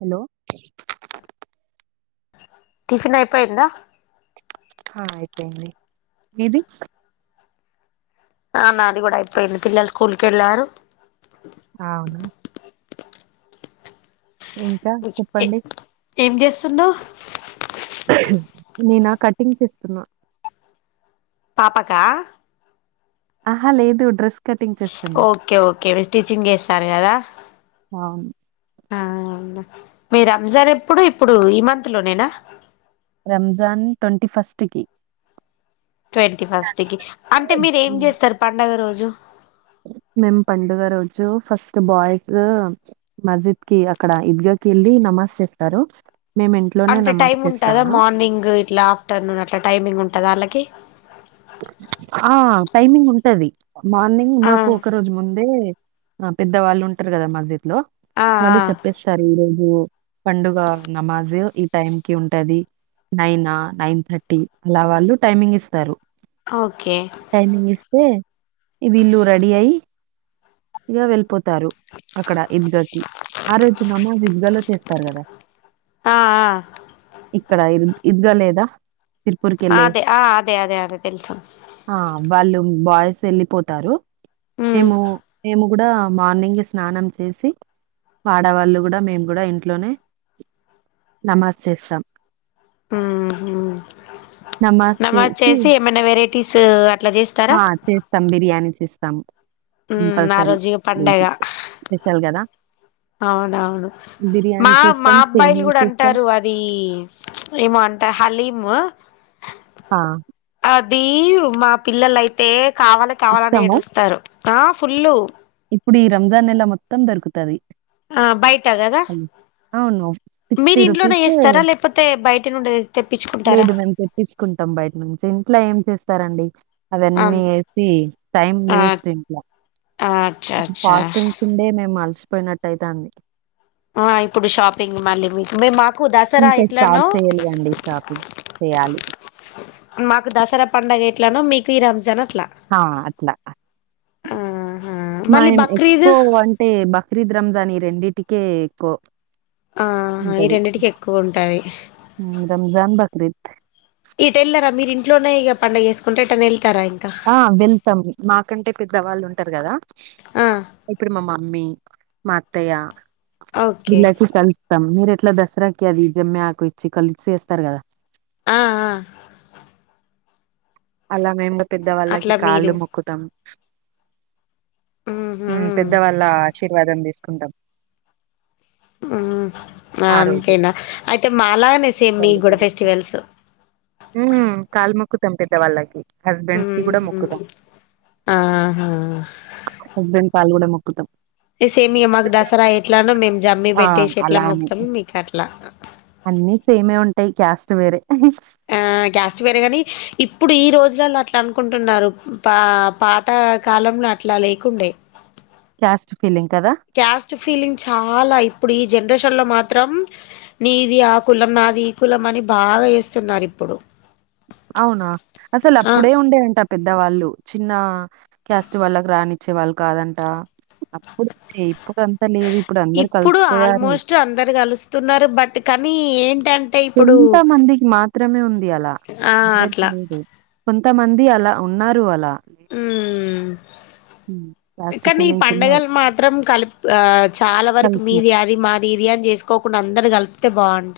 Hello tiffin అయిపోయిందా హా అయిపోయింది మిది ఆ నాది కూడా అయిపోయింది పిల్లలు స్కూల్కి ఎలారూ అవును ఇంకా చెప్పండి ఏం చేస్ తున్నావ్ నేనా కటింగ్ చేస్తున్నా పాపకా ఆహా లేదు డ్రెస్ కటింగ్ చేస్తున్నా ఓకే ఓకే మీరు స్టిచ్చింగ్ చేస్తాారు కదా అవును అ మీరు రంజాన్ ఎప్పుడు ఇప్పుడు ఈమంత్ లోనేనా రంజాన్ ట్వంటీ ఫస్ట్కిి ట్వంటీ ఫస్ట్ కి అంటే మీరు ఏం చేస్తారు పండుగ రోజు జూ మేమ్ పండుగ రోజు ఫస్ట్ బాయ్స్ మస్జిద్ కి అక్కడ ఈద్గకి వెళ్ళి నమాజ్ చేస్తారు మేము ఇంట్లోనే అంత నమాజ్ టైమ్ ఉంటాదా చేస్తాము మార్నింగ్ ఇట్లా ఆఫ్టర్నూన్ అట్లా టైమింగ్ ఉంటద వాళ్ళకి ఆ టైమింగ్ ఉంటది మార్నింగ్ ఆ మాకు ఒక రోజు ముందే ఆ పెద్దవాళ్ళు ఉంటారు కదా మళ్ లో ఆ వాళ్ళు ఆ చెప్పేస్తారు ఇరో జ్ ఉమ్ పండుగ నమాజ్ ఈ టైం కి ఉంటది నైన్ న ఆ థర్టీ కి అలా వాళ్ళు టైమింగ్ ఇస్తారు ఆ టైమింగ్ ఇస్తే ఈ వీ ల్లు రెడీ అయి ఇగ వెళ్పోత్ తా రు అక్కడ ఇద్గకి ఆ రోజు నమాజ్ ఈద్గలో చేస్తారు కదా ఆ ఇక్కడ ఇద్గ లేదా తిరుపూర్ ఆ కెళ్ళి అదే ఆ అదే అదే అదే తెలుసు ఆ వాలు బాయ్ వెళ్లిపోతారు మ్మ్ మేము కూడా మార్నింగ్ స్నానం చేసి ఆడవాళ్ళు కూడా మేము కూడా ఇంట్లోనే నమాజ్ చేస్తాం ఉమ్ ఉమ్ నమాజ్ చేసి ఏమైన్నా వేరే టిస్ ఆ చేస్తాం బిర్యానీ చేస్ తమ్ ఉమ్ ఆ కంపల్సరీ రోజు ఇగ రజ పండగ స్పెషల్ కదా అవునవును మా మా చేస్తాం, అబ్బాయిలు సేమియా కూడా చేస్తాం. అంటారు అది ఏమో అంటారు హలీ మ ఆ అదివ్ మా పిల్లల అయితే కావాలి కావాలని ఇష్టము. ఏడుస్తారు ఆ ఫుల్లు ఇప్పుడు ఈ రంజాన్ నెల మొత్తం దొరుకుతది ఆ బయట కదా అవును మీరు సిక్స్టీ ఇంట్లోనే రూపీస్ చేస్తారా లేకపోతే బయట నుండి తెప్పించుకుంటారా లేదు మేము తెప్పించుకుంటాం బయట్ నుంచి ఇంట్లో ఏం చేస్తారండి అం అవన్నీ యేసి టైం ఆ వేస్ట్ ఇంట్లా అచ్చా అచ్చా ఫాస్టింగ్స్ ఉండే మేము అల్స్ పోయినట్టు అయితంది ఆ ఇప్పుడు షాపింగ్ మళ్ళీ మీకు మేమ్ మా కు దసరా ఇంకా ఎంట్లనో స్టార్ట్ చేయలేదండి షాపింగ్. చేయాలి. మాకు దసరా పండగ ఎ ఎట్లనో మీక్ ఇ రమ్ జాన్ ఆ అట్లా ఆహా మళ్ళీ మైమ్ బక్రీద్ ఎక్కువంటే బక్రీద్ రంజాన్ ఈ రెండిట్ కే కో ఆ ఈ రెండింటికి ఎక్కువ ఉంటది హ్మ్. రంజాన్, బక్రీద్. ఎట్ యేళ్లరా మీరు ఇంట్లోనే ఇక పండగ చేేసుకుంటే ఎట్ అన్న ఎల్ ఆ వెల్తమ్ మా కంటే పెద్దవాళ్ళు ఉంటారు కదా ఆ ఎప్పుడు మమ అమ్మీ మా అత్తయ్య ఓకే వీళ్లకి కలుస్తమ్ మీర్ ఇట్లా దసరాకి అది జమ్మి ఆకు ఇచ్చి కలిసేస్తారు కదా ఆ ఆ అలా మేమ్ పెద్దవాళ్ళకి అట్లా మీరు కాళ్ళు మొక్కుతాం ఉహు హ్మ్ పెద్ద వాళ్ళ ఆశీర్వాదం దీస్ కుంటమ్ హ్మ్ అంతేనా అయితే మాలాాగానే సేమ్ మీ గూడ ఫెస్టివల్స్ తమ్ పిద్ద వాల్ళకి హస్బెండ్స్ కి కూడా ఉహు మొక్కుతాం ఆహా కాల్ కూడా మొక్కుతామ్ సేమ్ ఇగ మాకు దసరా ఎట్లానో మేము జమ్మి ఆ పెట్టేసి ఎట్లా మొక్కుతామో మీకు అట్లా అన్నిీ సేమే ఉంటాయి క్యాస్ట్ వేరే ఆ క్యాస్ట్ వేరే గాని ఇప్పుడు ఈ రోజులలో అట్లా అనుకుంటున్నారు పా పాత కాలంలో అట్లా లేకుండే క్యాస్ట్ ఫీలింగ్ కదా క్యాస్ట్ ఫీలింగ్ చాలా ఇప్పుడు ఈ జన్ షన్ లో మాత్రం నీది ఆ కులం నాది ఈ కులం అని బాగా చేస్తున్నారు ఇప్పుడు అవునా అసలు ఆ అప్పుడే ఉండే అంట పెద్దవాళ్ళు చిన్న క్యాస్ట్ వాళ్ళకి రానిచ్చే వాళ్ళు కాదంట అప్పుడు ఇప్పుడు ఆల్మోస్ట్ అందరు కలుస్తున్నారు బట్ కానీ ఏంటి కొంతమందికి మాత్రమే ఉంది అలా ఆ అందరికి అట్లా లేదు కొ కొంతమంది అలా ఉన్నారు అలా ఉ హ్మ్. క్యాస్ట్ కానీ ఈ ఫీలింగ్సున్నాయి. పండగలు మాత్రం కలిపి ఆ చాలా వరకు కలిసి. మీది అది మాది ఇది అని చేసుకోక మ అందరు కలిపితే బాగుండి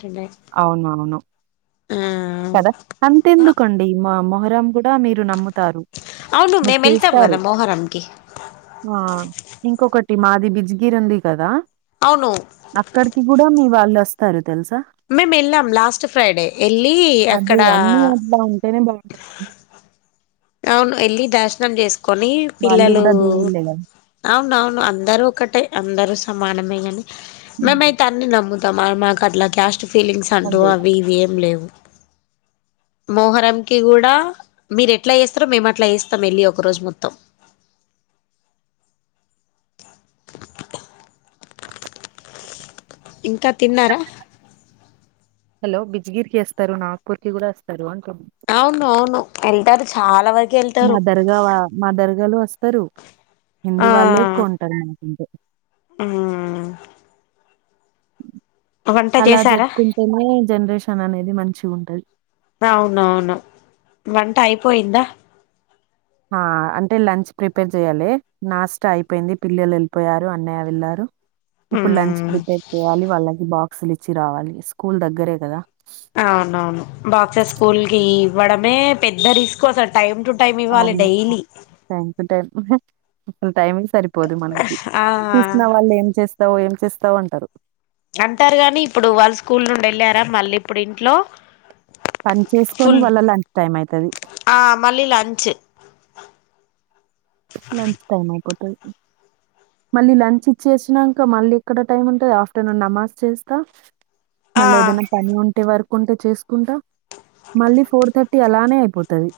అవును అవును కద ఆ అంతెందుకండి మా అమ్మ అరం మీరు నమ్ముతారు అవును మీరు మేము వెళ్తాం కదా చేస్తారు మొహరంకి ఆ ఇంకొకటి మాది బి జ్గిర్ ఉంది కదా అవును అక్కడికి కూడా మీ వాళ్ళు వస్త వస్తారు తెలుసా మేము వెళ్ళాం లాస్ట్ ఫ్రైడే వెళ్ళి అదే అక్కడ అన్నీ అట్లా ఉంటేనే బావుంటది. వాళ్ళు అవును ఎల్ దర్శనం చేస్కు కొన్ని వాళ్ళు పిల్లలు గూడా దేవుళ్ళే గదా! అవును అవును అందరు ఒకటే అందరు సమానమే కాని మేమతే అన్ని నమ్ము మా కట్లా క ట్ ఫీలింగ్స్ అంటవు అంతే ఇగ. అవి ఇవి ఏం లేవు మోహరం కి కూడా మీరు ఎక్క అట్లా వేస్తారో మేము అట్లా వస్తాం వెళ్ళి ఒక రోజు మొత్తం ఇంకా తిన్నారా హలో బిజ్గిరికిి వస్తారు నాగ్పూర్ కి కూడా వస్తారు అంట అవును అవును ఎల్తారు చాలా వర మాదర్గావా మాదర్గాలు వస్త తరు హిందు వాళ్ళే కొంటారు మనకు ఆ వంట అలా చేసారా జరుపుకుంటేనే జనరేషన్ అనేది మంచి ఉంటది అవునవును వంట అయిపోయిందా ఆ అంటే లంచ్ ప్రిపేర్ చెయాలి నాస్టా అయిపోయింది పిల్లలు వెళ్ళిపోయారు అన్నయ్య వెళ్ళారు ఇప్పుడు లంచ్ మ్మ్ ప్రిపేర్ చెయాలి వాళ్ళకి బాగు అక్సలు ఇచ్చి రావాలి స్కూల్ దగ్గరే కదా అవునవును బాక్స స్కూల్ కి వడ ఏ పెద్ద రిస్క్ అస టైమ్ టు టైం ఇవ్వాలి అవును డైలీ థ్యాంక్ [unintelligible] టైమే సరిపోదు మనకి ఆ చూసిన వాళ్ళు ఏం చేస్ నువ్ ఏం చేస్తావ్ అంటారు అంటారు గాని ఇప్పుడు వాళ్ స్కూల్ నుండి వెళ్ళారా మళ్ళీ ఇప్పుడు ఇంట్లో పని చేసుకొని ఫుల్ వాళ్ళ లంచ్ టైం అయితది ఆ మళ్ళీ లంచ్ లంచ్ టైమ్ అయిపోతది మళ్ళీ లంచ్ ఇచ్చేసినంక మళ్ళీ ఎక్కడ టైం ఉంటది ఆఫ్టర్నూన్ నమాజ్ చేస్తా ఆ మళ్ళా ఏదైనా పని ఉంటే వర్ ఉంటె చేసుకుంటా మళ్ళీ ఫోర్ థర్ టి అలానే అయిపోతది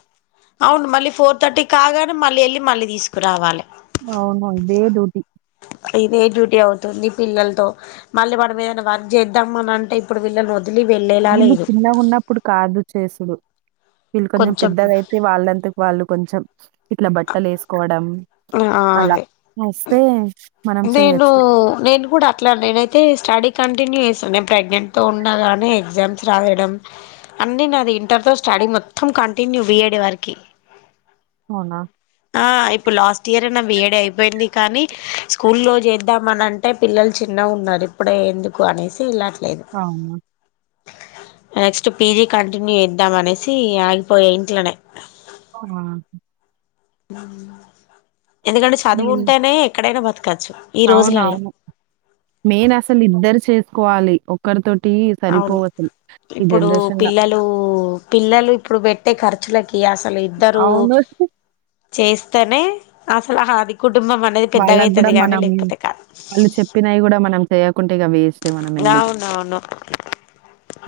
అవును మళ్ళీ ఫోర్ థర్టీ కాగానే మళ్ళీ ఎళ్ళి మళ్ళీ తీసుకురావాలే అవును ఇదే డ్యూటి ఇదే డ్యూటీ అవుతుంది పిల్లలతో మళ్ళీ మనం ఏదైనా వర్క్ చేద్దామని అంటే ఇప్పుడు వీల్లను వీళ్ళు చిన్నగున్నప్పుడు కాదు చేసుడు వీళ్ళు కొంచెం పెద్దగాయితే వాళ్ళంతకు వాళ్ళు కొంచెం ఇట్లా బట్టలు వేసుకోవడం ఆ అ అలా అదే వస్తే మనం నేను చెయొచ్చు నేను కూడా అట్లా నేనైతే స్టడీ కంటిన్యూ చెస్ సో నేను ప్రెగ్నెంట్ తో ఉండగానే ఎగ్జామ్స్ రాయడం అన్ని నాది ఇంటర్తో స్టడీ మొత్తం కంటిన్యూ బిఏడి వరికి అవునా ఆ ఇప్పు లాస్ బిఏడీ అయిపోయింది కానీ స్కూల్ లో చేద్దామనంటే పిల్లలు చిన్నగా ఉన్నారు ఇప్పుడే ఎందుకు అనేసి ఇలా అవునా నెక్స్ట్ పీజీ కంటిన్యూ చేద్దాం అనేసి ఆగిపోయ ఇంట్లోనే ఆ, [inaudible] ఎందుకంటే చదువు ఉంటేనే ఎక్కడైనా బ అవునవును నేన్ అసలు ఇద్దరు చేసుకోవాలి ఒక్కరితోటి అవును సరిపోవసలు ఈ ఇప్పుడు జనరేషన్‌ల. పిల్లలూ పిల్లలు ఇప్పుడు పెట్టే ఖర్చులకి అసలు ఇద్దరూ అవును. చేస్తేనె అసలు హాదిక్ కుటుంబం అనేది వాళ్ళకి గూడా పెద్దగయితది గానీ, మనం లేకపోతే కాదు. చెయ్యక్ కుంటేగా వేస్టే మనం ఎందుకు? అవునవును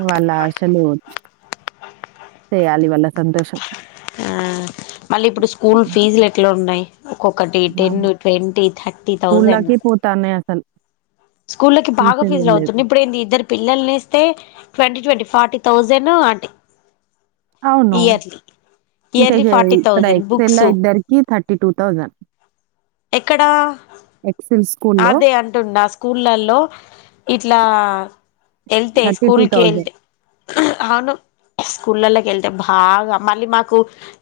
వాల్ హాస్టల్ పోవచ్చు సేయాలి వాళ్ళ సంతోషం. ఆ మళ్ళీ ఇప్పుడు స్కూల్ ఫీజులు ఎట్లున్నాయ్? ఒక్కొక్కటి టెన్ అవును. Twenty thirty thousand. స్కూల్‌లకి పోతాన్నాయి అసలు. స్కూళ్ల్లోకి బాగా చేసేదేం ఫీజులు లేదు. అవుతున్నాయి ఇప్పుడు ఏంది ఇద్దరు పిల్లల్నేస్తే ట్వంటీ ట్వంటీ ఫార్టీ థౌజన్ను అంటె అవును ఇంకా ఇయర్లీ ఇక ఫార్టీ ఇక్కడ థౌజండ్ ఇప్పుడెలా బుక్స్ ఇద్దరికి థర్టీ టూ థౌజండ్ ఎక్కడ స్కూల్‌లో అదే అంటుండా స్కూళ్లల్లో ఇట్లా ఎళ్తే స్కూల్ కి ఎళ్తే అవును స్కూళ్లల్లోకెళ్తే భాగా మళ్ళీ మాకు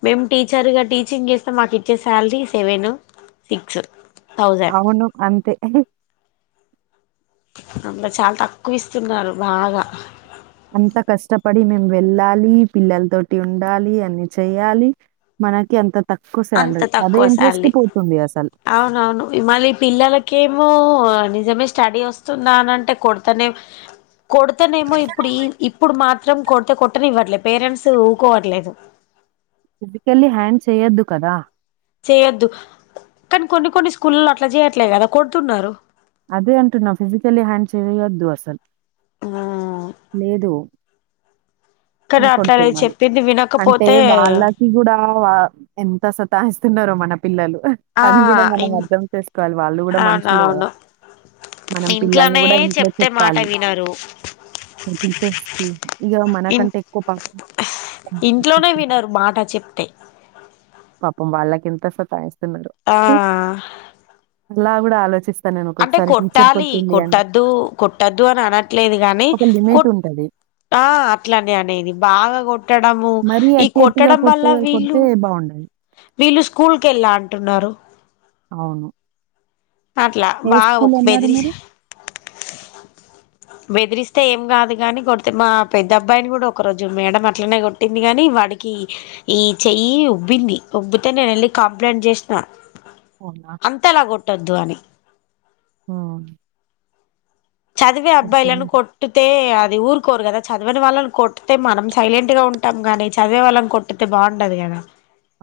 మేము టీచర్గా టీచింగ్ చేస్తే మాకు ఇచ్చే స్యాలరీ సెవెను సిక్స్. థౌజండ్ అవును అంతె అభి అబ్బా చాల తక్కువిస్తున్నారు బాగ. అంత కష్టపడి మేము వెళ్ళాలి పిల్లలతోటి ఉండాలి అన్ని చెయ్యాలి మనకి అంత తక్కువ అంత సాలరీ. అదే తక్కువ ఇంట్రెస్ట్ స్యాలరీ పోతుంది అసలు. అవునవును ఇ మళ్ళీ పిల్లలకె మో నిజమే స్టడీ వస్తున్నానంటే కొడతనే కొడతనేమో ఇప్పుడు ఈ ఇప్పుడు మా త్రం కొడితే కొట్టనివ్వట్లేదు పేరెంట్స్ ఊకోవట్లేదు. ఫిజికల్లీ హ్యాండ్ చేయొద్దు కదా! చేయొద్దు కానీ, కొన్ని కొన్ని స్కూల్లో అట్లా చేయట్లేదు కదా కొడుతున్నారు. అదే అంటున్నా ఫిజికలీ హ్యాండ్ చేయద్దు అస్సల్, లేదు. కానీ అని అట్లా కొడుతున్నారు చెప్పింది అంటే వినకపోతే వాళ్ళకి కూడా వా ఎంత సతాయిస్ తున్నారో మన పిల్లలు ఆ అది కూడా మనం ఇన్ అర్థం చేసుకోవాలి వాళ్ళు కూడ మనుషులే కదా, అవునవును మనం పిల్లల్ని ఇంట్లోనే కూడా ఇంట్లో చెప్తే మాట చెప్పాలి వినరు ఈ టీచర్స్కి ఇగ మనకంటే పాపం ఇంట్లోనె వినరు మాట చెప్తే పాపం వాళ్లకెంత సతాయిస్ ఆ అలా కూడా ఆలోచిస్త అంటే కొట్టాలి కొట్టద్దు కొట్టద్దు అని అనట్లేదు గానీ ఒక లిమిట్ కొట్ ఉంటది. ఆ అట్లా అనేది బాగా కొట్టడము మరీ ఈ అట్టి అట్టిగా కొట్టడం వల్ల కొట్టే వీళ్ళు కొడితే బావుండదు. వీళ్ళు స్కూల్కి వెళ్ళా అంటున్నారు అవును అట్లా ఏ బాగా స్కూల్ ఒక అన్నారు బెదిరి మీరు? బెదిరిస్తే ఏం కాదు కాగాని కొడితే మా పెద్ద అబ్బాయిని కూడా ఒక రోజు మేడం అట్లనే కొట్టింది కాని వాడికి ఈ చెయ్యి ఉబ్బింది ఉబ్బితే నేను వెళ్ళి కంప్లైంట్ చేసిన అవునా! అంతలా కొట్ ఉద్వాని ఆ చదివి అబ్బాయిలను కొట్టితే అది ఊరుకోరు కదా చదివని వాళ్ళని కొట్తే మనం సైలెంట్ గా ఉంటాం గానీ చదివే వాళ్ళని కొట్తే బాగుండదు కదా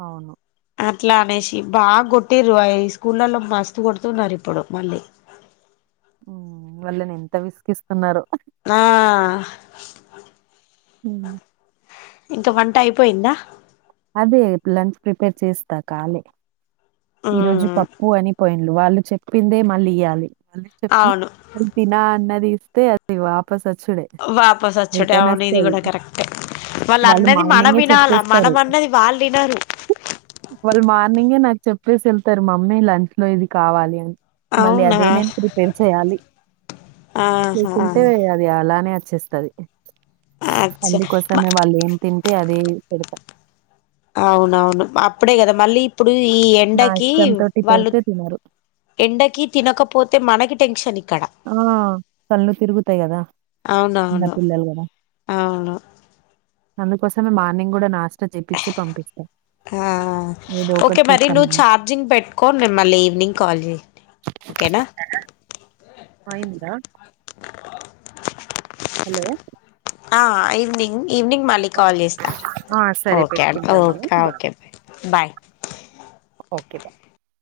అవును అట్లా అనేసి బాగా కొట్టిరు అ స్కూలలో మస్తు కొడుతున్నారు ఇప్పుడు మళ్ళీ వాళ్ళని ఎంత విసిగిస్తున్నారో ఆ ఉమ్ ఇంక వంట అయిపోయిందా అదే లంచ్ ప్రిపేర్ చేస్తా కాలీ ఈ రోజు పప్పు అని పోయింది వాళ్ళు చెప్పిందే మళ్ళీ ఇయ్వాలి మళ్ళీ చెప్ప అవును తిన అన్నది తే అది వాప్ వాపస్ వచ్చటేమని ఇది ఒస్తది. కూడా కరెక్టే వాళ్ళు అన్నది మనం మార్నింగే వినాల చెప్పేస్తారు. మనం అన్నది వాళ్ళు వినరు వాళ్ళు మార్నింగే నాకు చెప్పేసి వెళ్తారు మమ్మీ లంచ్ లో ఇది కావాలి అని మళ్ళీ అవునా అదే నేను ప్రీపేర్ చేయాలి ఆహా చేసుంటే అది అలానే చ్చేస్తది అచ్చా తల్లి కోసమే వాళ్ళు ఏం తింటే అదే పెడతా అవునవును అప్పుడే కదా మళ్ళీ ఇప్పుడ్ డు ఈ నా ఎండకి ఇష్టంతోటి వాళ్ళు పెడితే తినరు. ఎండకి తినకపోతే మనకి టెన్షన్క్ ఆ కళ్ళు తిరుగుతాయి కదా చిన్న అవునవును పిల్లలు కాదా అవును అందుక వస్త స మనింగ్ కూడా నా ఆ ఏదో ఒకటి ఓకే మరి నువ్వు చేస్తామని. ఛార్జింగ్ పెట్టుకో మిమళ్ళీ ఈవినింగ్ కాల్ చే ఓకేనా అయిందా హలో ఆ ఈవనింగ్ ఈవనింగ్ మాలిక్ కాల్ చేస్తా ఆ! సరే ఆ! ఓకే అండి పెట్టుకుంటాము. Okay bye. Okay bye okay బా